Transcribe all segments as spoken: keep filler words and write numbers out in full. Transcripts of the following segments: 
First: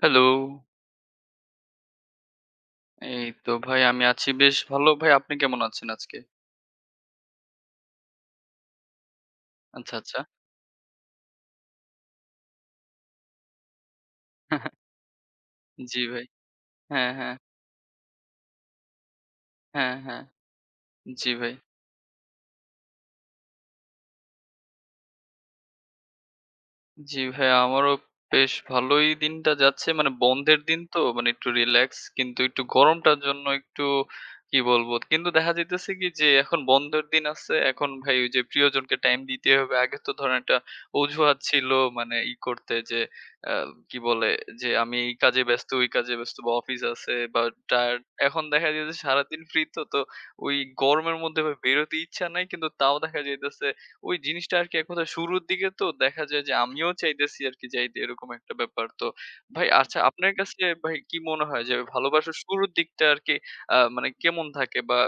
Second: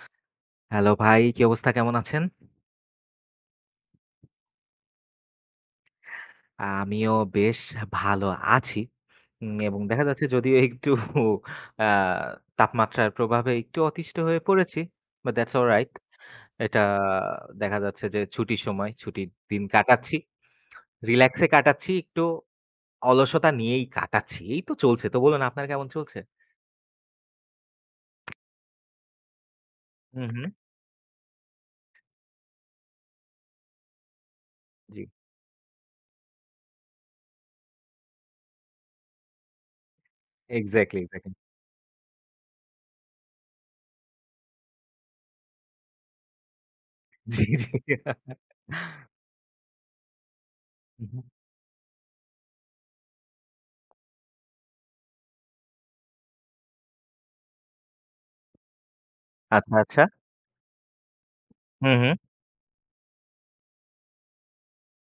Hello. Hello ভাই, কি অবস্থা? কেমন আছেন? এই তো ভাই আমি আছি বেশ ভালো। ভাই আপনি কেমন আছেন আজকে? আমিও বেশ ভালো আছি। উম এবং আচ্ছা, দেখা আচ্ছা। যাচ্ছে যদিও একটু আ তাপমাত্রার প্রভাবে একটু অতিষ্ঠ হয়ে পড়েছি। But that's alright. জি ভাই। এটা হ্যাঁ, হ্যাঁ। দেখা যাচ্ছে যে ছুটির সময়, ছুটির দিন হ্যাঁ, কাটাচ্ছি। হ্যাঁ। জি রিল্যাক্সে ভাই। কাটাচ্ছি, একটু অলসতা নিয়েই কাটাচ্ছি। এই তো চলছে। তো বলুন আপনার কেমন চলছে? জি ভাই, আমারও বেশ ভালোই দিনটা যাচ্ছে। মানে হুম, হুম। বন্ধের দিন তো মানে একটু রিল্যাক্স কিন্তু একটু গরমটার জন্য একটু কি বলবো? জি। কিন্তু দেখা যাইতেছে কি যে এখন বন্ধের দিন আছে। এখন ভাই ওই যে প্রিয়জনকে টাইম দিতে হবে। আগে তো ধরেন একটা এক্সাক্টলি, এক্সাক্টলি। অজুহাত ছিল মানে ই করতে যে আ কি বলে? যে আমি এই কাজে ব্যস্ত, ওই কাজে ব্যস্ত বা অফিস আছে বা জি, জি। টায়ার্ড। এখন দেখা যাইতেছে সারাদিন ফ্রি তো, তো ওই হুম, গরমের হুম। মধ্যে ভাই বেরোতে ইচ্ছা নাই। কিন্তু তাও দেখা যাইতেছে ওই জিনিসটা আরকি এক কথায় শুরুর দিকে তো দেখা যায় যে আমিও চাইতেছি আরকি যাইতে এরকম একটা ব্যাপার। তো ভাই আচ্ছা, আচ্ছা আচ্ছা। আপনার কাছে ভাই কি মনে হয় যে হুম, হুম। ভালোবাসার শুরুর দিকটা আরকি আ মানে কেমন থাকে বা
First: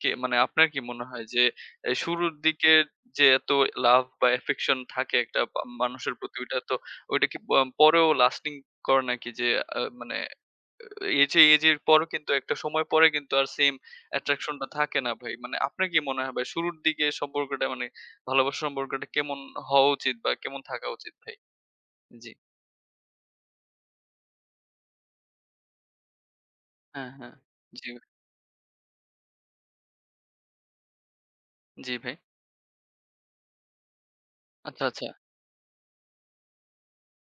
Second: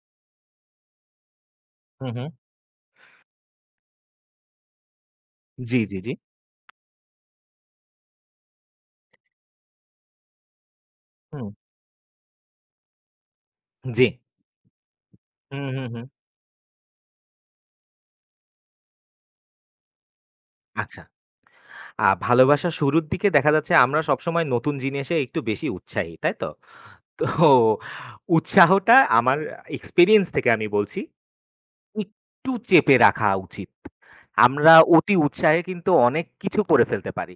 কে মানে আপনার কি মনে হয় যে এ হুম, হুম। শুরুর দিকে যে এত লাভ বা affection থাকে একটা বা জি, জি, জি। মানুষের প্রতি ওইটা তো ওইটা কি প পরেও লাস্টিং করে নাকি যে আ মানে এই যে হুম। এই যে পরও কিন্তু একটা সময় পরে কিন্তু আর সেম জি। অ্যাট্রাকশন টা থাকে না ভাই। মানে হুম, আপনার হুম, কি হুম। মনে হয় ভাই শুরুর দিকে সম্পর্কটা মানে ভালোবাসার সম্পর্কটা কেমন হওয়া উচিত বা কেমন থাকা আচ্ছা। উচিত ভাই? আ জি। ভালোবাসা শুরুর দিকে দেখা যাচ্ছে আমরা সবসময় নতুন জিনিসে একটু বেশি উৎসাহী, তাই তো? হ্যাঁ, তো হ্যাঁ। জি, উৎসাহটা আমার এক্সপেরিয়েন্স থেকে আমি বলছি, জি ভাই। একটু চেপে রাখা উচিত। আমরা আচ্ছা, আচ্ছা। অতি উৎসাহে কিন্তু অনেক কিছু করে ফেলতে পারি।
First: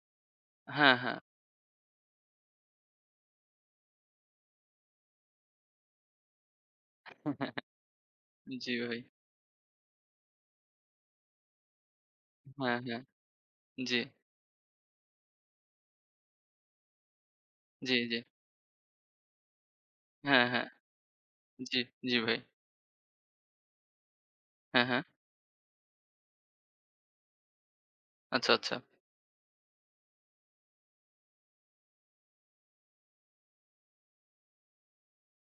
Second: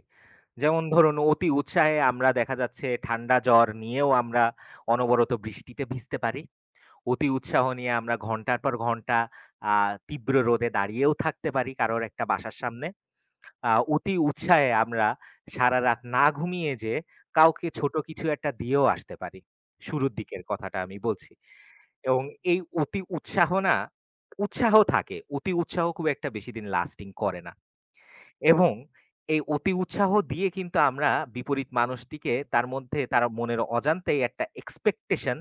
যেমন হ্যাঁ, ধরুন হ্যাঁ। অতি উৎসাহে আমরা দেখা যাচ্ছে ঠান্ডা জ্বর নিয়েও আমরা অনবরত বৃষ্টিতে ভিজতে পারি। অতি উৎসাহ নিয়ে আমরা ঘন্টার জি পর ভাই। ঘন্টা আ তীব্র রোদে দাঁড়িয়েও থাকতে পারি কারোর একটা বাসার হ্যাঁ, সামনে। হ্যাঁ। আ জি, অতি উৎসাহে আমরা সারারাত না ঘুমিয়ে যেয়ে কাউকে জি, ছোট জি। কিছু একটা দিয়েও আসতে পারি। শুরুর দিকের হ্যাঁ, হ্যাঁ। কথাটা আমি বলছি। জি, জি এবং ভাই। এই অতি উৎসাহ না উৎসাহ হ্যাঁ, হ্যাঁ। থাকে। অতি উৎসাহ খুব একটা বেশিদিন লাস্টিং করে না। আচ্ছা, এবং আচ্ছা। এই অতি উৎসাহ দিয়ে কিন্তু আমরা বিপরীত মানুষটিকে তার মধ্যে তার মনের অজান্তেই একটা এক্সপেকটেশন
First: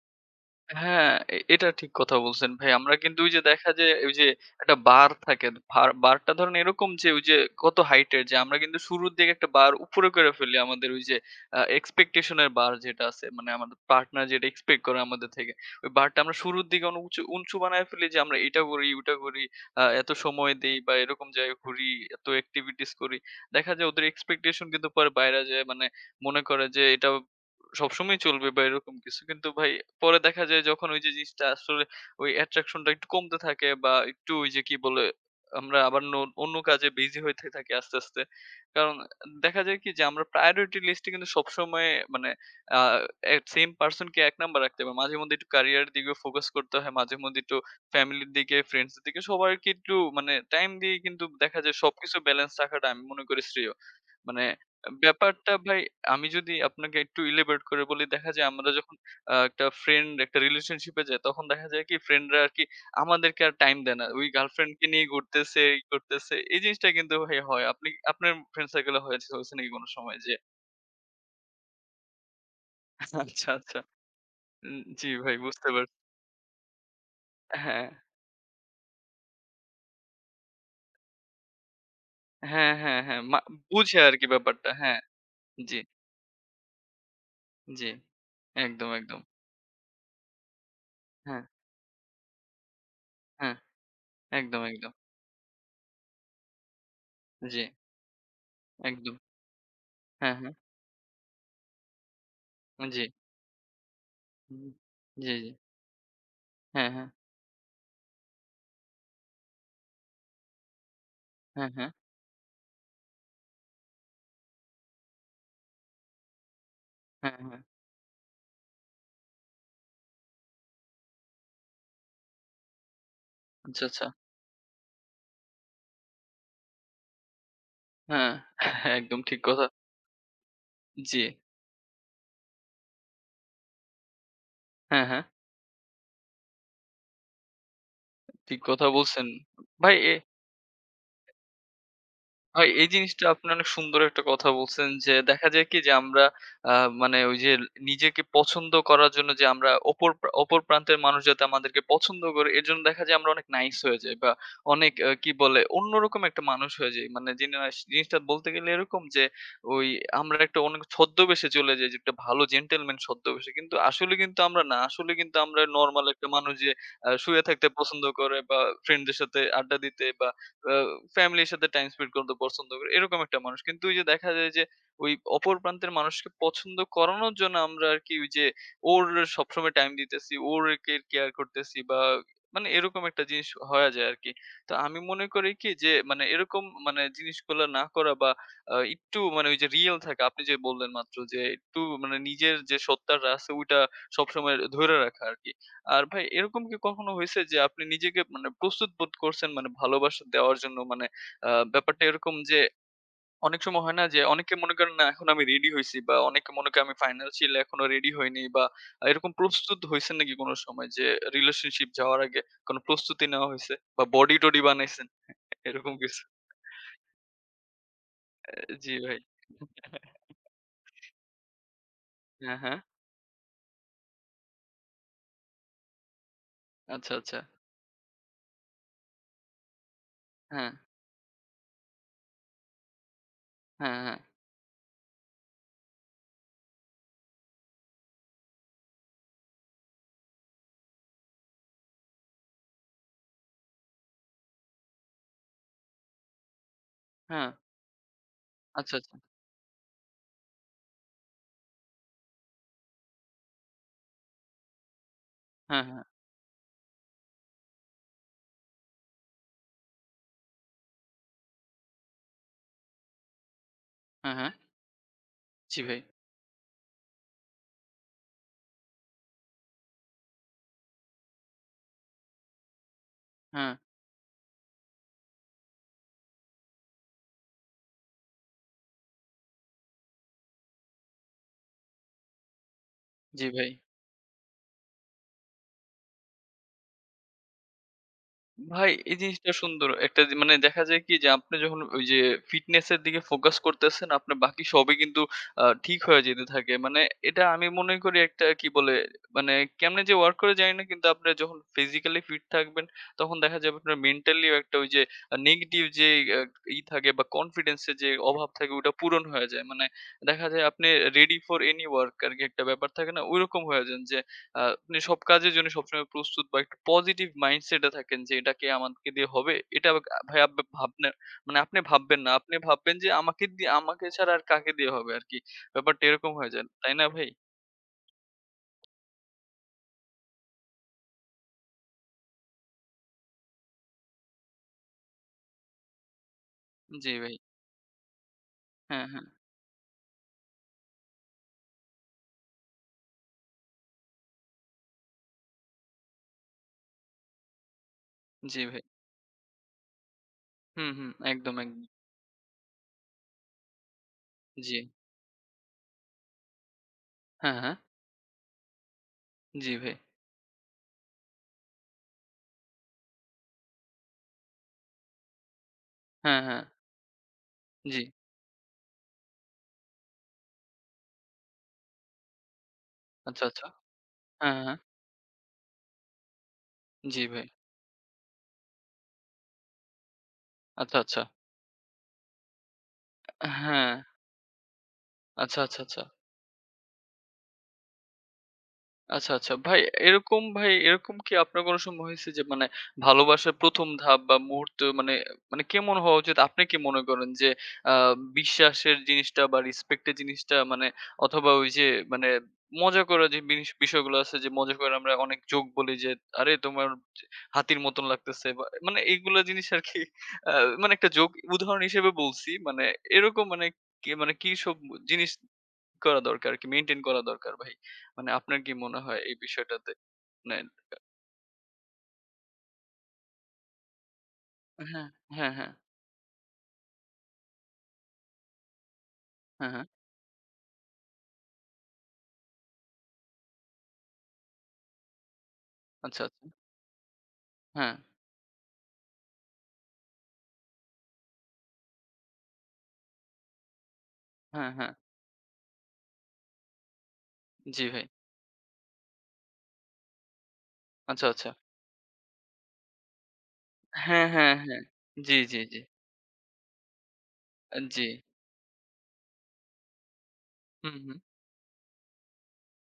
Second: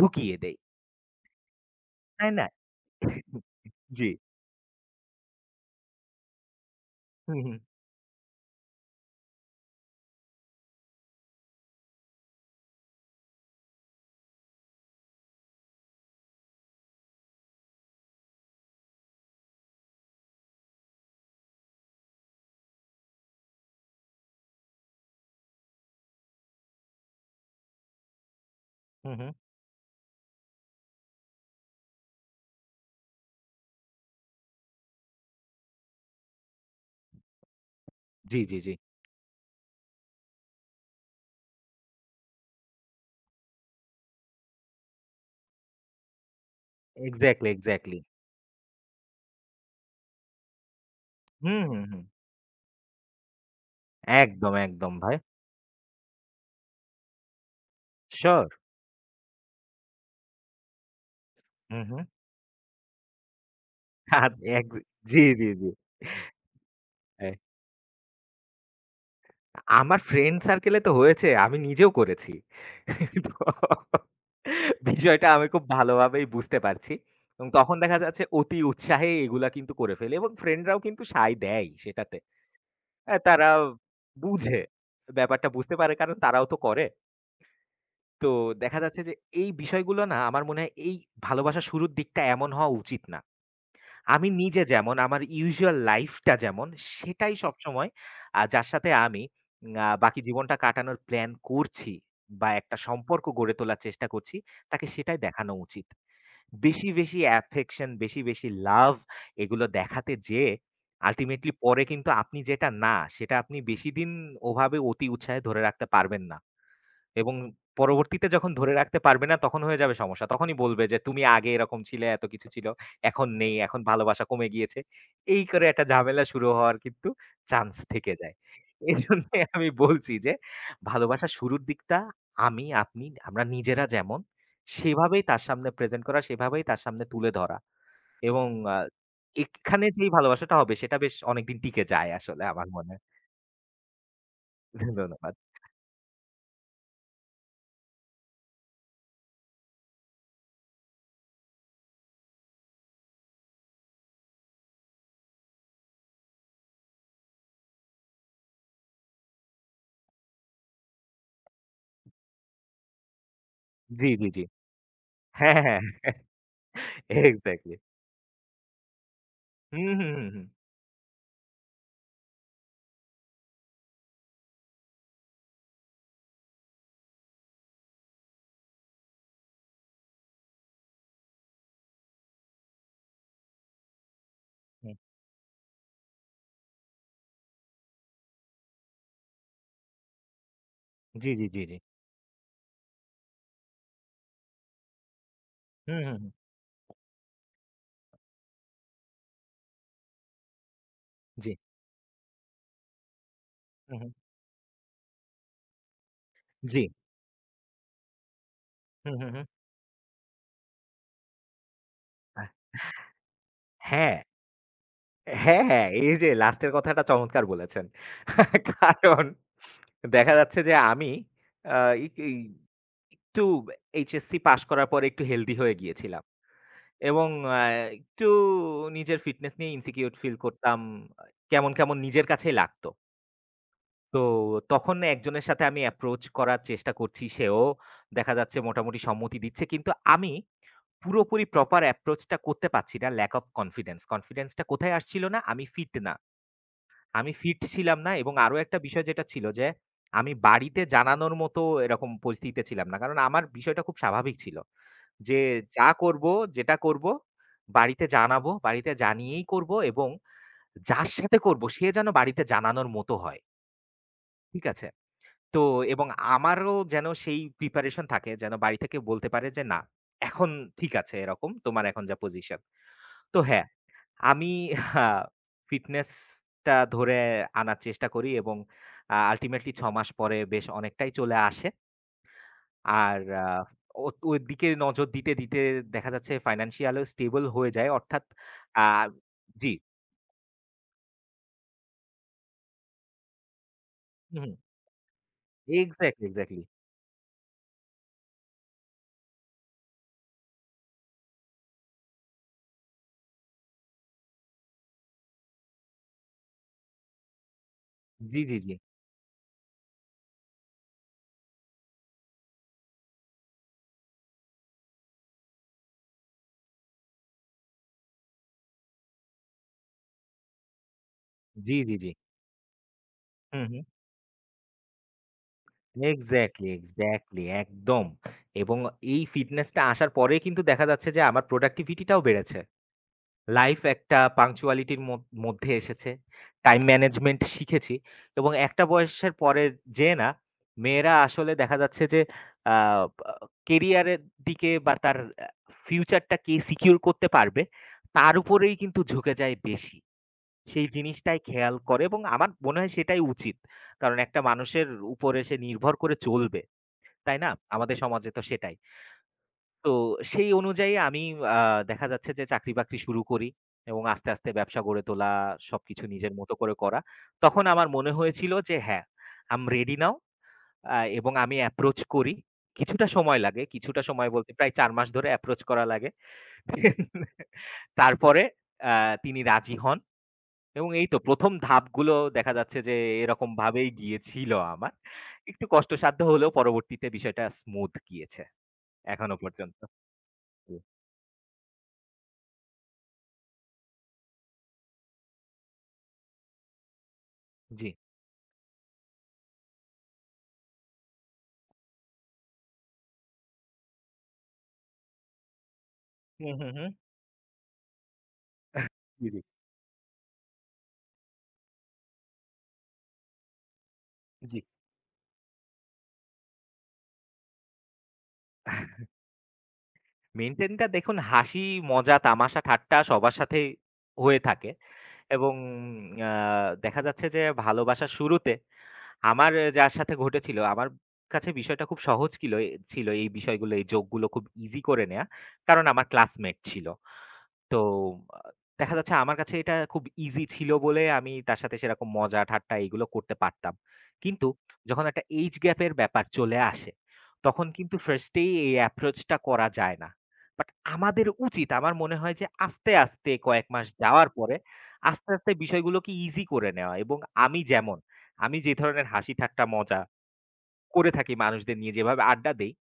ঢুকিয়ে দেই। হ্যাঁ, এ এটা ঠিক কথা তাই না? বলছেন ভাই। আমরা কিন্তু ওই যে দেখা যায় জি। ওই যে একটা বার থাকে। ভার বারটা ধরেন এরকম যে ওই যে হুম, হুম। কত হাইটের যে আমরা কিন্তু শুরুর দিকে একটা বার উপরে করে ফেলি আমাদের ওই যে আ এক্সপেকটেশন এর বার যেটা আছে মানে আমাদের পার্টনার যেটা এক্সপেক্ট করে আমাদের থেকে। ওই বারটা আমরা শুরুর দিকে অনেক উঁচু, উঁচু বানায় ফেলি যে আমরা এটা করি, ওটা করি, আ এত সময় দেই বা এরকম জায়গায় ঘুরি, এত এক্টিভিটিস করি। দেখা যায় ওদের এক্সপেকটেশন কিন্তু পরে বাইরে যায় মানে মনে করে যে এটা সবসময় চলবে বা এরকম হুম, কিছু। হুম। কিন্তু ভাই পরে দেখা যায় যখন ওই যে জিনিসটা আসলে ওই attraction টা একটু কমতে থাকে বা একটু ওই যে কি বলে আমরা আবার ন অন্য কাজে বিজি হইতে থাকি আস্তে, আস্তে। জি, জি, জি। কারণ দেখা যায় কি যে আমরা priority list এ কিন্তু সবসময় মানে আ এ সেম person কে এক নাম্বার রাখতে হবে। মাঝেমধ্যে একটু career এর দিকেও ফোকাস করতে হয়। মাঝেমধ্যে এক্সাক্টলি, একটু এক্সাক্টলি। ফ্যামিলির দিকে, friends এর দিকে সবাইকে একটু মানে টাইম দিয়ে কিন্তু দেখা হুম, যায় হুম, হুম। সবকিছু ব্যালেন্স রাখাটা আমি মনে করি শ্রেয়। মানে একদম, একদম ভাই। ব্যাপারটা ভাই আমি যদি আপনাকে একটু elaborate করে বলি, দেখা যায় সিউর। আমরা যখন আ একটা friend একটা relationship এ যাই, তখন দেখা হুম, যায় কি হুম। friend রা আরকি আমাদেরকে আর time দেয় না। ওই হাত এক girlfriend কে নিয়ে জি, জি, ঘুরতেছে, জি। এই করতেছে। এই জিনিসটা কিন্তু হ্যাঁ। ভাই হয়। আপনি আপনার friend circle এ হয়েছে হয়েছে নাকি কোনো আমার সময় যে ফ্রেন্ড সার্কেলে তো হয়েছে। আমি নিজেও করেছি। তো আচ্ছা, আচ্ছা। উম জি বিষয়টা ভাই আমি খুব বুঝতে পারছি। ভালোভাবেই বুঝতে পারছি। এবং তখন হ্যাঁ, দেখা যাচ্ছে অতি উৎসাহে এগুলা কিন্তু করে ফেলি এবং ফ্রেন্ডরাও কিন্তু সায় দেয় সেটাতে। হ্যাঁ, হ্যাঁ, অ্যা হ্যাঁ। মা তারা বুঝে আরকি বুঝে। ব্যাপারটা। হ্যাঁ, ব্যাপারটা বুঝতে জি, পারে কারণ তারাও তো করে। জি। তো দেখা একদম, যাচ্ছে যে একদম। এই বিষয়গুলো না আমার মনে হয় এই হ্যাঁ, ভালোবাসার শুরুর দিকটা এমন হওয়া উচিত না। হ্যাঁ। আমি নিজে একদম, একদম। যেমন আমার ইউজুয়াল লাইফটা যেমন সেটাই জি, সবসময় আ যার সাথে একদম। আমি আ বাকি হ্যাঁ, হ্যাঁ। জীবনটা কাটানোর প্ল্যান করছি বা একটা জি। সম্পর্ক গড়ে তোলার চেষ্টা করছি, হুম। তাকে সেটাই জি, জি। দেখানো উচিত। বেশি, হ্যাঁ, হ্যাঁ। বেশি অ্যাফেকশন, বেশি, বেশি লাভ এগুলো দেখাতে যেয়ে আল্টিমেটলি হ্যাঁ, পরে হ্যাঁ। কিন্তু আপনি যেটা না, সেটা আপনি বেশিদিন ওভাবে অতি উৎসাহে ধরে রাখতে পারবেন না। হ্যাঁ, এবং হ্যাঁ। পরবর্তীতে যখন ধরে রাখতে পারবে না তখন হয়ে যাবে সমস্যা। তখনই বলবে যে, "তুমি আগে এরকম ছিলে, এত কিছু ছিল। এখন নেই। এখন আচ্ছা, আচ্ছা। ভালোবাসা কমে গিয়েছে।" এই করে একটা ঝামেলা শুরু হওয়ার কিন্তু চান্স থেকে হ্যাঁ, যায়। একদম ঠিক এজন্যই কথা। আমি বলছি যে, জি। ভালোবাসা শুরুর দিকটা আমি, আপনি, আমরা নিজেরা যেমন হ্যাঁ, হ্যাঁ। সেভাবেই তার সামনে প্রেজেন্ট করা, সেভাবেই তার সামনে তুলে ধরা এবং ঠিক আ কথা বলছেন। এখানে ভাই যেই এ ভালোবাসাটা হবে সেটা বেশ অনেকদিন টিকে যায় আসলে ভাই আমার এই মনে হয়। জিনিসটা আপনি অনেক সুন্দর একটা কথা বলছেন যে ধন্যবাদ। দেখা যায় কি যে আমরা আহ, মানে ওই যে নিজেকে পছন্দ করার জন্য যে আমরা অপর প্রা- অপর প্রান্তের মানুষ যাতে আমাদেরকে পছন্দ করে এর জন্য দেখা যায় আমরা অনেক নাইস হয়ে যাই বা অনেক আহ, কি বলে অন্যরকম একটা মানুষ হয়ে যাই মানে জিনিস- জিনিসটা বলতে গেলে এরকম যে ওই আমরা একটা অনেক ছদ্মবেশে চলে যাই যে একটা ভালো জেন্টেলম্যান ছদ্মবেশে কিন্তু জি, আসলে জি, কিন্তু জি। আমরা না আসলে কিন্তু হ্যাঁ, আমরা হ্যাঁ। নর্মাল একটা মানুষ যে আহ, শুয়ে থাকতে এক্সাক্টলি। পছন্দ করে বা ফ্রেন্ডদের সাথে আড্ডা হুম, দিতে হুম, বা হুম, হুম, আ ফ্যামিলির সাথে টাইম স্পেন্ড করতে পছন্দ করি। এরকম একটা মানুষ। কিন্তু ওই যে দেখা যায় যে ওই অপর প্রান্তের মানুষকে পছন্দ করানোর জন্য আমরা আরকি ওই যে ওর সবসময় টাইম দিতেছি, ওরকে কেয়ার করতেছি বা মানে এরকম একটা জিনিস হয়ে যায় আরকি। তো হুম। আমি মনে করি কি যে মানে এরকম মানে জিনিসগুলা না করা বা আ একটু মানে ওই যে রিয়াল থাকা আপনি যে বললেন মাত্র জি, যে জি, জি, জি। একটু মানে নিজের যে সত্তাটা আছে ওইটা সবসময় ধইরা রাখা আরকি। হুম, আর হুম, ভাই হুম। এরকম কি কখনো হয়েছে যে আপনি নিজেকে মানে প্রস্তুত বোধ করছেন মানে ভালোবাসা দেওয়ার জন্য? মানে আ জি। ব্যাপারটা এরকম যে অনেক সময় হয় হুম, না হুম। যে অনেকে মনে করেন না এখন আমি রেডি হইছি বা অনেকে মনে জি। করে আমি ফাইন্যান্সিয়ালি এখনো রেডি হইনি বা হুম, হুম, এরকম হুম। প্রস্তুত হইছেন নাকি কোনো সময় যে রিলেশনশিপ যাওয়ার আগে আহ কোনো প্রস্তুতি নেওয়া হইছে বা হ্যাঁ, বডি-টডি বানাইছেন হ্যাঁ, হ্যাঁ, এরকম এই কিছু? যে লাস্টের কথাটা চমৎকার বলেছেন। জি ভাই। কারণ দেখা যাচ্ছে যে আমি আ ইক ই এই হ্যাঁ, হ্যাঁ। একটু এইচএসসি পাস করার পরে একটু হেলথি হয়ে গিয়েছিলাম। আচ্ছা, এবং আচ্ছা। আ একটু নিজের ফিটনেস নিয়ে ইনসিকিউর ফিল হ্যাঁ, করতাম। কেমন, কেমন নিজের কাছেই লাগতো। হ্যাঁ, হ্যাঁ, তো তখন একজনের সাথে আমি অ্যাপ্রোচ করার চেষ্টা করছি। সেও দেখা যাচ্ছে মোটামুটি সম্মতি দিচ্ছে। কিন্তু আমি পুরোপুরি প্রপার অ্যাপ্রোচ টা করতে পারছি না। Lack of confidence. কনফিডেন্স টা কোথায় আসছিল না? আমি ফিট না। আমি হ্যাঁ। ফিট ছিলাম না এবং আরো একটা আচ্ছা, বিষয় আচ্ছা। যেটা ছিল যে, আমি বাড়িতে জানানোর মতো এরকম পরিস্থিতিতে ছিলাম না। কারণ আমার বিষয়টা খুব স্বাভাবিক ছিল। যে হ্যাঁ, যা হ্যাঁ, করব, যেটা করব বাড়িতে জানাবো, বাড়িতে জানিয়েই করব এবং যার সাথে করব সে যেন বাড়িতে জানানোর মতো হয়। হ্যাঁ, হ্যাঁ। ঠিক আছে? তো জি ভাই। এবং আমারও যেন সেই প্রিপারেশন থাকে যেন বাড়ি থেকে বলতে পারে যে, "না, এখন ঠিক আছে এরকম তোমার এখন যা পজিশন।" তো হ্যাঁ, হ্যাঁ, আমি ফিটনেসটা ধরে আনার চেষ্টা করি এবং আ আল্টিমেটলি ছয় মাস পরে বেশ অনেকটাই চলে আসে। আর আ জি ভাই। ও ওর দিকে নজর দিতে, দিতে দেখা যাচ্ছে ফাইন্যান্সিয়ালিও স্টেবল হয়ে যায়। অর্থাৎ আ ভাই এই জিনিসটা জি, সুন্দর। একটা যে মানে দেখা যায় কি যে আপনি যখন ওই যে ফিটনেস এর দিকে ফোকাস করতেছেন, আপনার হুম, হুম। বাকি সবই কিন্তু আ ঠিক হয়ে এক্সাক্টলি, যেতে এক্সাক্টলি। থাকে। মানে এটা আমি মনে করি একটা কি বলে মানে কেমনে যে ওয়ার্ক করে জানি না কিন্তু আপনার যখন ফিজিক্যালি ফিট থাকবেন তখন দেখা যাবে আপনার মেন্টালিও একটা ওই যে আ নেগেটিভ যে আ ই থাকে বা কনফিডেন্স এর যে জি, অভাব জি, থাকে জি। ওটা পূরণ হয়ে যায়। মানে দেখা যায় আপনি রেডি ফর এনি ওয়ার্ক আরকি একটা ব্যাপার থাকে না? ঐরকম হয়ে যান যে আ আপনি সব কাজের জন্য সবসময় প্রস্তুত বা একটা পজিটিভ মাইন্ডসেট এ থাকেন যে এটাকে আমাকে দিয়ে হবে। এটা আ ভাই আপ ভাবনা মানে আপনি জি, জি, জি। ভাববেন না। আপনি ভাববেন যে আমাকে হুম, দিয়ে হুম। আমাকে ছাড়া আর কাকে দিয়ে হবে আরকি। ব্যাপারটা এরকম হয়ে যায়। এক্সাক্টলি, তাই না ভাই? এক্সাক্টলি একদম। এবং এই ফিটনেসটা আসার পরেই কিন্তু দেখা যাচ্ছে যে আমার প্রোডাক্টিভিটিটাও বেড়েছে। লাইফ একটা পাংচুয়ালিটির মদ মধ্যে এসেছে। টাইম জি ভাই। ম্যানেজমেন্ট শিখেছি এবং একটা হ্যাঁ, হ্যাঁ। বয়সের পরে যেয়ে না মেয়েরা আসলে দেখা যাচ্ছে যে আ আ কেরিয়ারের দিকে বা তার আ ফিউচারটা কে সিকিউর করতে পারবে তার জি উপরেই ভাই। কিন্তু ঝুঁকে যায় বেশি। সেই হুম, হুম। জিনিসটাই একদম, খেয়াল একদম। করে এবং আমার মনে হয় সেটাই উচিত। কারণ একটা জি। মানুষের উপরে সে নির্ভর করে চলবে। তাই না? হ্যাঁ, হ্যাঁ। আমাদের সমাজে তো সেটাই। জি তো ভাই। সেই অনুযায়ী আমি আ দেখা যাচ্ছে যে চাকরি-বাকরি শুরু করি এবং আস্তে, আস্তে ব্যবসা গড়ে তোলা, সবকিছু নিজের হ্যাঁ, মতো হ্যাঁ। করে করা। তখন আমার জি। মনে হয়েছিল যে হ্যাঁ, "আম রেডি নাও" আ এবং আমি অ্যাপ্রোচ করি। কিছুটা সময় আচ্ছা, লাগে। আচ্ছা। কিছুটা সময় বলতে হ্যাঁ, প্রায় হ্যাঁ। চার মাস ধরে অ্যাপ্রোচ করা লাগে। জি ভাই। তারপরে আ তিনি রাজি হন এবং আচ্ছা, এই তো আচ্ছা। ১ম ধাপগুলো দেখা যাচ্ছে যে হ্যাঁ। এরকমভাবেই গিয়েছিল আমার। আচ্ছা, একটু আচ্ছা, আচ্ছা। কষ্টসাধ্য হলেও পরবর্তীতে বিষয়টা স্মুথ গিয়েছে আচ্ছা, এখনো আচ্ছা। ভাই পর্যন্ত। এরকম ভাই এরকম কি আপনার কোনো সময় হয়েছে যে মানে ভালোবাসার ১ম ধাপ বা মুহূর্ত মানে মানে কেমন হওয়া উচিত? আপনি কি মনে করেন যে জি। আ বিশ্বাসের জিনিসটা বা রেসপেক্ট এর জিনিসটা মানে অথবা ওই যে মানে মজা করা যে বিনিস বিষয়গুলো আছে যে মজা করে আমরা অনেক জোক বলি যে, "আরে হুম, হুম, তোমার হুম। হাতির মতন লাগতেছে" বা মানে জি, এইগুলা জি। জিনিস আরকি আ মানে একটা জোক উদাহরণ হিসেবে বলছি। মানে এরকম মানে কি মানে কি জি। সব জিনিস করা দরকার আরকি মেইনটেইন করা দরকার ভাই। মানে আপনার কি মনে হয় এই বিষয়টাতে? মানে মেইনটেইন টা দেখুন হাসি, মজা, তামাশা, ঠাট্টা সবার সাথেই হয়ে থাকে হ্যাঁ, হ্যাঁ, এবং হ্যাঁ, আ দেখা যাচ্ছে যে ভালোবাসার শুরুতে আমার এ হ্যাঁ, হ্যাঁ। যার সাথে ঘটেছিল, আমার কাছে বিষয়টা খুব সহজ কিলো এ ছিল এই বিষয়গুলো, এই জোকগুলো খুব ইজি করে নেয়া। কারণ আমার আচ্ছা, আচ্ছা। ক্লাসমেট ছিল। তো হ্যাঁ, আ দেখা যাচ্ছে আমার কাছে এটা খুব ইজি ছিল বলে আমি তার সাথে সেরকম মজা, ঠাট্টা এগুলো করতে পারতাম। কিন্তু হ্যাঁ, হ্যাঁ। যখন একটা এইজ গ্যাপের ব্যাপার চলে আসে, তখন জি কিন্তু ভাই। ফার্স্ট এই এই অ্যাপ্রোচটা করা যায় না। বাট আচ্ছা, আমাদের আচ্ছা। উচিত আমার মনে হয় যে আস্তে, আস্তে কয়েক মাস হ্যাঁ, যাওয়ার হ্যাঁ, পরে হ্যাঁ। আস্তে, জি, আস্তে জি, জি। বিষয়গুলোকে ইজি করে নেওয়া এবং আমি আ যেমন জি। আমি যে ধরনের হাসি ঠাট্টা মজা হুম, করে হুম। থাকি মানুষদের নিয়ে যেভাবে আড্ডা দেই,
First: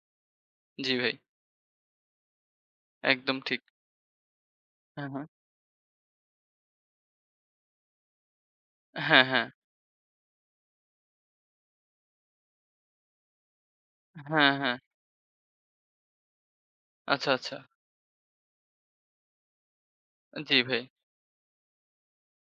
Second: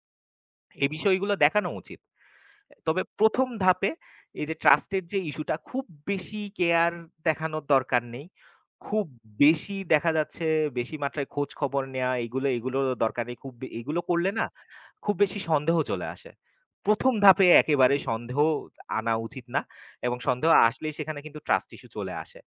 এই জি ভাই। বিষয়গুলো দেখানো উচিত। তবে একদম ১ম ঠিক। ধাপে এই যে ট্রাস্ট এর হ্যাঁ, যে হ্যাঁ। ইস্যুটা খুব বেশি কেয়ার দেখানোর দরকার নেই। খুব হ্যাঁ, হ্যাঁ। বেশি দেখা যাচ্ছে বেশি মাত্রায় খোঁজ খবর নেয়া এগুলো এগুলোর দরকার নেই। খুব বে এগুলো করলে না হ্যাঁ, হ্যাঁ। খুব বেশি সন্দেহ চলে আসে। ১ম আচ্ছা, ধাপে আচ্ছা। একেবারে সন্দেহ আনা উচিত না এবং সন্দেহ জি ভাই। আসলেই সেখানে কিন্তু ট্রাস্ট ইস্যু চলে আসে।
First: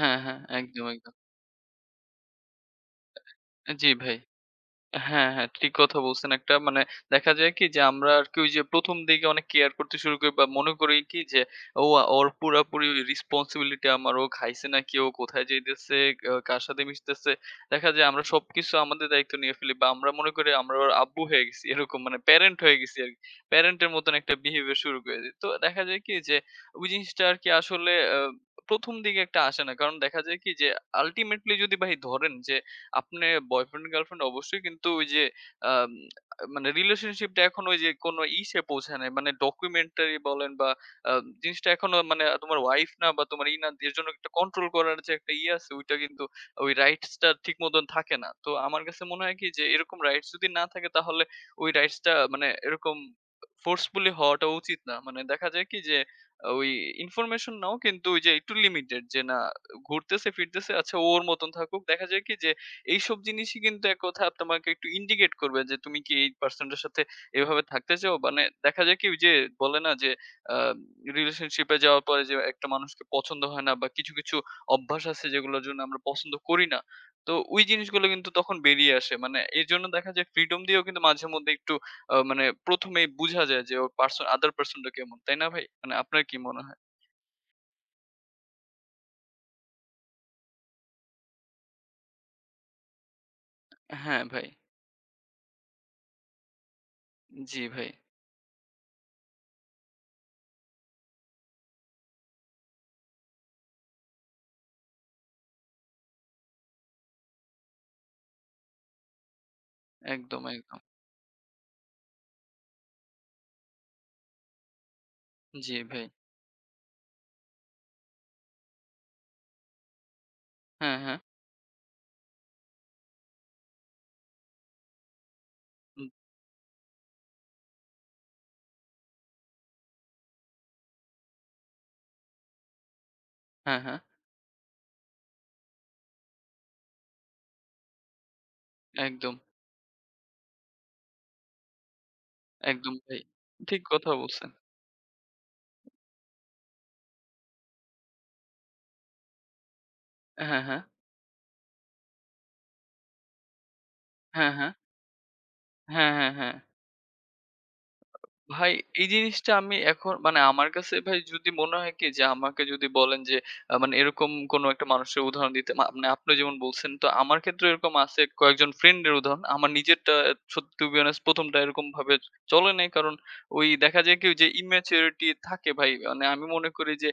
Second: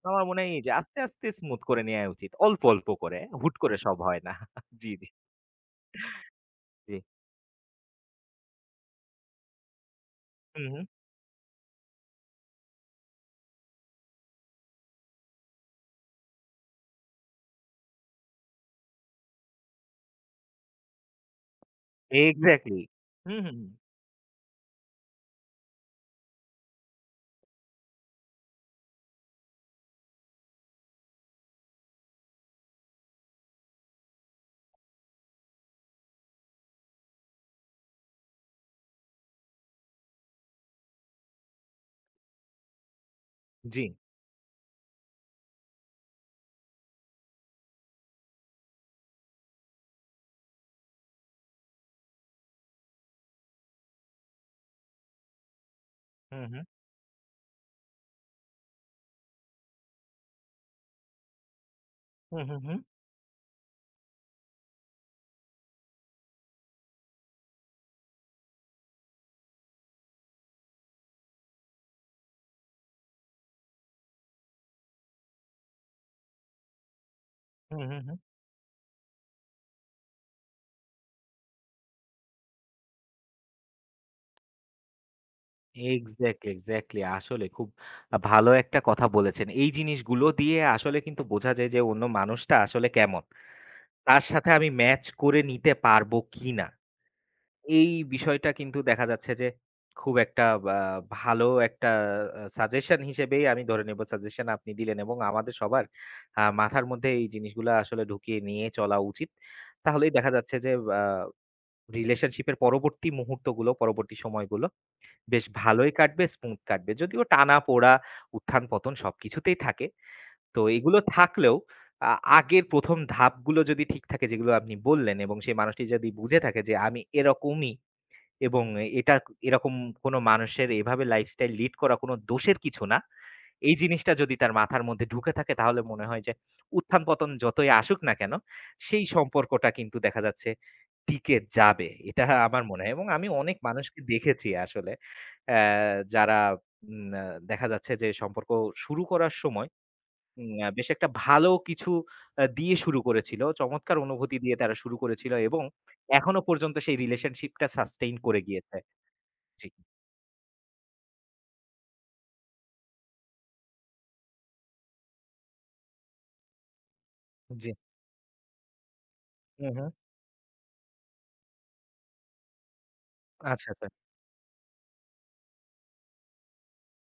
হ্যাঁ, আমার হ্যাঁ। মনে হয় এই যে একদম, আস্তে, একদম। আস্তে স্মুথ করে নেয়া উচিত। অল্প, অল্প করে। হুট করে জি সব ভাই। হয় না। জি, জি, হ্যাঁ, হ্যাঁ, ঠিক কথা বলছেন একটা। মানে জি। দেখা যায় কি যে আমরা আরকি ওই যে ১ম দিকে অনেক কেয়ার করতে শুরু করি বা হুম, মনে হুম। করি কি যে ও আ- ওর পুরাপুরি রেসপনসিবিলিটি আমার। ও খাইছে নাকি, ও কোথায় যাইতেছে, আ কার সাথে মিশতেছে। দেখা যায় আমরা সবকিছু আমাদের দায়িত্ব নিয়ে ফেলি বা আমরা মনে করি আমরা ওর আব্বু হয়ে গেছি। এরকম মানে প্যারেন্ট হয়ে এক্সাক্টলি। গেছি আরকি। হুম, হুম, হুম। প্যারেন্টের মতন একটা বিহেভিয়ার শুরু করে দেই। তো দেখা যায় কি যে ওই জিনিসটা আরকি আসলে আ ১ম দিকে একটা আসে না। কারণ দেখা যায় কি যে আল্টিমেটলি যদি ভাই ধরেন যে আপনে বয়ফ্রেন্ড গার্লফ্রেন্ড অবশ্যই কিন্তু ওই যে আম মানে রিলেশনশিপটা এখন ওই যে কোনো ইসে পৌঁছায় নাই। মানে ডকুমেন্টারি বলেন বা আ জিনিসটা এখনো মানে তোমার ওয়াইফ না বা তোমার ই না জি। এর জন্য একটা কন্ট্রোল করার যে একটা ইয়ে আছে ওইটা কিন্তু ওই রাইটস টা ঠিক মতন থাকে না। তো আমার কাছে মনে হয় কি যে এরকম রাইটস যদি না থাকে তাহলে ওই রাইটস টা মানে এরকম ফোর্সফুলি হওয়াটা উচিত না। মানে দেখা যায় কি যে হুম, হুম। ওই ইনফরমেশন নাও কিন্তু ওই যে একটু লিমিটেড যে না ঘুরতেছে ফিরতেছে আচ্ছা ওর মতন থাকুক। দেখা যায় কি হুম, যে হুম, হুম। এইসব জিনিসই কিন্তু এক কথায় আপ তোমাকে একটু ইন্ডিকেট করবে যে তুমি কি এই পারসনটার সাথে এভাবে থাকতে চাও? মানে দেখা যায় কি ওই যে বলে না যে আ রিলেশনশিপ এ যাওয়ার পরে যে একটা মানুষকে পছন্দ হয় না বা কিছু, কিছু অভ্যাস আছে যেগুলোর জন্য আমরা পছন্দ করি না। তো ওই হুম, হুম, জিনিসগুলো হুম। কিন্তু তখন বেরিয়ে আসে। মানে এজন্য দেখা যায় ফ্রিডম দিয়েও কিন্তু মাঝে মধ্যে একটু আ মানে ১ম এই বুঝা যায় যে ওর পারসন আদার পারসন টা কেমন। তাই না ভাই? মানে আপনার কি এক্সাক্টলি, মনে হয়? এক্সাক্টলি। আসলে খুব আ ভালো একটা কথা বলেছেন। এই জিনিসগুলো দিয়ে আসলে কিন্তু বোঝা যায় যে অন্য মানুষটা আসলে কেমন। হ্যাঁ তার ভাই। সাথে আমি ম্যাচ করে নিতে পারবো কিনা। জি ভাই। এই বিষয়টা কিন্তু দেখা যাচ্ছে যে খুব একটা বা ভালো একটা আ সাজেশন হিসেবেই আমি ধরে নেব সাজেশন আপনি দিলেন এবং আমাদের সবার আ মাথার মধ্যে এই জিনিসগুলা আসলে ঢুকিয়ে নিয়ে চলা উচিত। তাহলেই দেখা একদম, যাচ্ছে যে একদম। আ রিলেশনশিপের পরবর্তী মুহূর্তগুলো, পরবর্তী সময়গুলো বেশ জি ভালোই ভাই। কাটবে, স্মুথ কাটবে। যদিও টানাপোড়া, উত্থান-পতন সবকিছুতেই থাকে। তো হ্যাঁ, এগুলো হ্যাঁ। থাকলেও আ আগের ১ম ধাপগুলো যদি ঠিক থাকে যেগুলো আপনি বললেন এবং সেই মানুষটি হুম। যদি বুঝে থাকে যে আমি এরকমই এবং এটা এরকম কোনো মানুষের এভাবে লাইফস্টাইল লিড করা কোনো দোষের কিছু না। এই হ্যাঁ, হ্যাঁ। জিনিসটা যদি তার মাথার মধ্যে ঢুকে থাকে তাহলে মনে হয় যে উত্থান-পতন যতই আসুক না কেন, সেই একদম, সম্পর্কটা কিন্তু দেখা যাচ্ছে টিকে যাবে। এটা আমার মনে হয় একদম এবং ভাই। আমি অনেক ঠিক মানুষকে কথা বলছেন। দেখেছি আসলে অ্যা যারা উম আ দেখা যাচ্ছে যে সম্পর্ক শুরু করার সময় উম হ্যাঁ, আ হ্যাঁ। বেশ একটা ভালো কিছু আ দিয়ে শুরু করেছিল। চমৎকার অনুভূতি হ্যাঁ, দিয়ে হ্যাঁ। তারা শুরু করেছিল এবং হ্যাঁ, হ্যাঁ, এখনো হ্যাঁ। পর্যন্ত সেই রিলেশনশিপটা সাস্টেইন করে ভাই গিয়েছে। এই জিনিসটা জি, আমি এখন মানে আমার কাছে ভাই যদি মনে হয় কি যে আমাকে যদি বলেন যে আহ, মানে এরকম কোনো একটা মানুষের উদাহরণ দিতে মা- মানে আপনি যেমন বলছেন তো আমার ক্ষেত্রে জি। এরকম আছে কয়েকজন ফ্রেন্ডের উদাহরণ হুম, আমার হুম। নিজেরটা সত্যি টু বি অনেস্ট প্রথমটা এরকম ভাবে চলে নাই কারণ ওই আচ্ছা, আচ্ছা। দেখা যায় কি ওই যে ইম্যাচুরিটি থাকে ভাই মানে আমি মনে করি যে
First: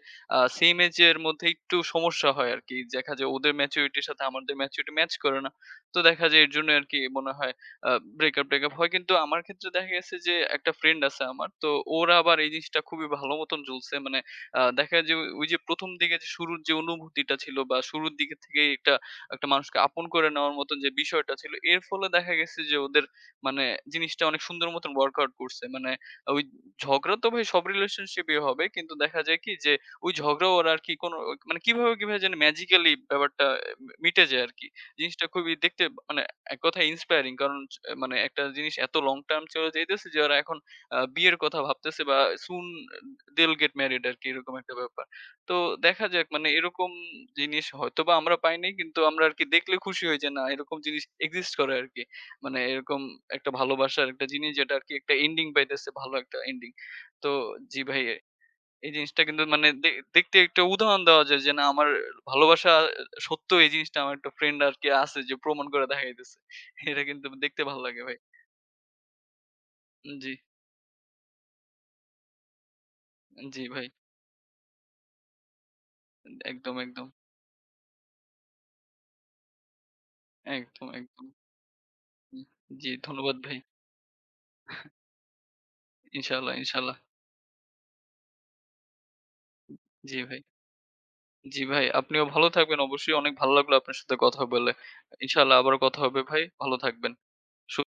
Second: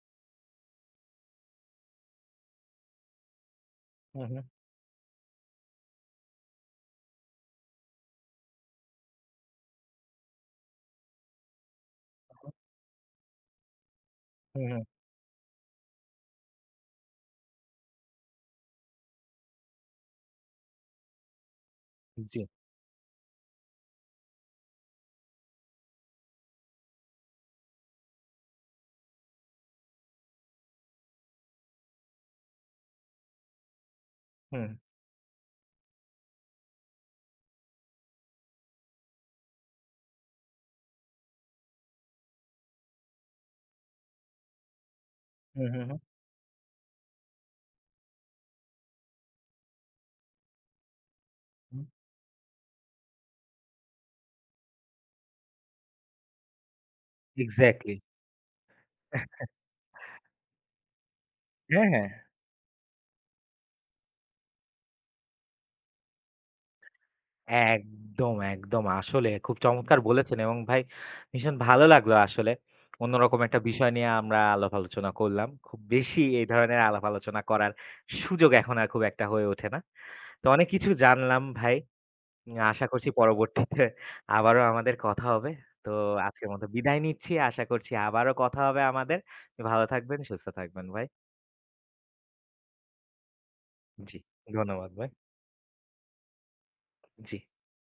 সেম এজের মধ্যে একটু সমস্যা হয় আর কি দেখা যায় ওদের ম্যাচুরিটির সাথে হুম, হুম। আমাদের ম্যাচুরিটি ম্যাচ করে না তো দেখা যায় এর জন্য আর কি মনে হয় আ ব্রেকআপ টেকআপ হয়। কিন্তু আমার ক্ষেত্রে দেখা গেছে যে একটা ফ্রেন্ড আছে আমার। তো ওর আবার এই জিনিসটা খুবই ভালো মতন জ্বলছে। মানে আ হুম, হুম। দেখা যায় যে ওই ওই যে ১ম দিকে যে শুরুর যে অনুভূতিটা ছিল বা শুরুর দিকে থেকেই একটা, একটা মানুষকে আপন করে নেওয়ার মতন যে বিষয়টা ছিল, এর ফলে দেখা জি। গেছে যে ওদের মানে জিনিসটা অনেক সুন্দর মতন ওয়ার্কআউট করছে। মানে ওই ঝগড়া তো ভাই সব রিলেশনশিপেই হবে। কিন্তু দেখা যায় কি যে ওই ঝগড়া ওরা আর কি কোনো মানে কিভাবে, কিভাবে যেন ম্যাজিক্যালি ব্যাপারটা মি মিটে যায় আরকি। হুম। জিনিসটা খুবই দেখতে মানে এক কথায় inspiring কারণ চ মানে একটা জিনিস এত long term চলে যাইতেছে যে ওরা এখন আ বিয়ের কথা ভাবতেছে বা soon they'll get married আরকি এরকম একটা ব্যাপার। তো হুম, হুম, হুম। দেখা যাক মানে এরকম জিনিস হয়তোবা আমরা পাই নাই কিন্তু আমরা আরকি দেখলে খুশি হই যে না এরকম জিনিস exist করে হুম। আরকি। মানে এরকম একটা ভালোবাসার একটা জিনিস যেটা আরকি একটা ending পাইতেছে ভালো একটা ending। তো জি এক্সাক্টলি। ভাই এই জিনিসটা কিন্তু মানে দে দেখতে একটা উদাহরণ দেওয়া যায় যে না হ্যাঁ, আমার হ্যাঁ। ভালোবাসা সত্য এই জিনিসটা আমার একটা ফ্রেন্ড আরকি আছে যে প্রমাণ করে দেখাইতেছে। এটা কিন্তু দেখতে ভালো লাগে ভাই। একদম, একদম। আসলে খুব চমৎকার জি, বলেছেন এবং ভাই ভীষণ ভালো লাগলো আসলে। অন্যরকম একটা জি ভাই। বিষয় নিয়ে আমরা আলাপ আলোচনা করলাম। খুব বেশি এই একদম, ধরনের আলাপ একদম, আলোচনা করার সুযোগ এখন আর খুব একটা হয়ে ওঠে না। তো অনেক একদম, কিছু একদম। জানলাম ভাই। হুম, উম আশা জি করছি ধন্যবাদ ভাই। পরবর্তীতে আবারও আমাদের কথা হবে। তো আজকের ইনশাআল্লাহ, মতো ইনশাআল্লাহ। বিদায় নিচ্ছি। আশা করছি আবারও কথা হবে আমাদের। ভালো জি থাকবেন, ভাই। সুস্থ থাকবেন ভাই। জি ভাই আপনিও ভালো থাকবেন অবশ্যই অনেক ভালো লাগলো আপনার সাথে জি, কথা বলে। ধন্যবাদ ভাই। ইনশাআল্লাহ আবারও কথা হবে ভাই। ভালো থাকবেন। জি। সু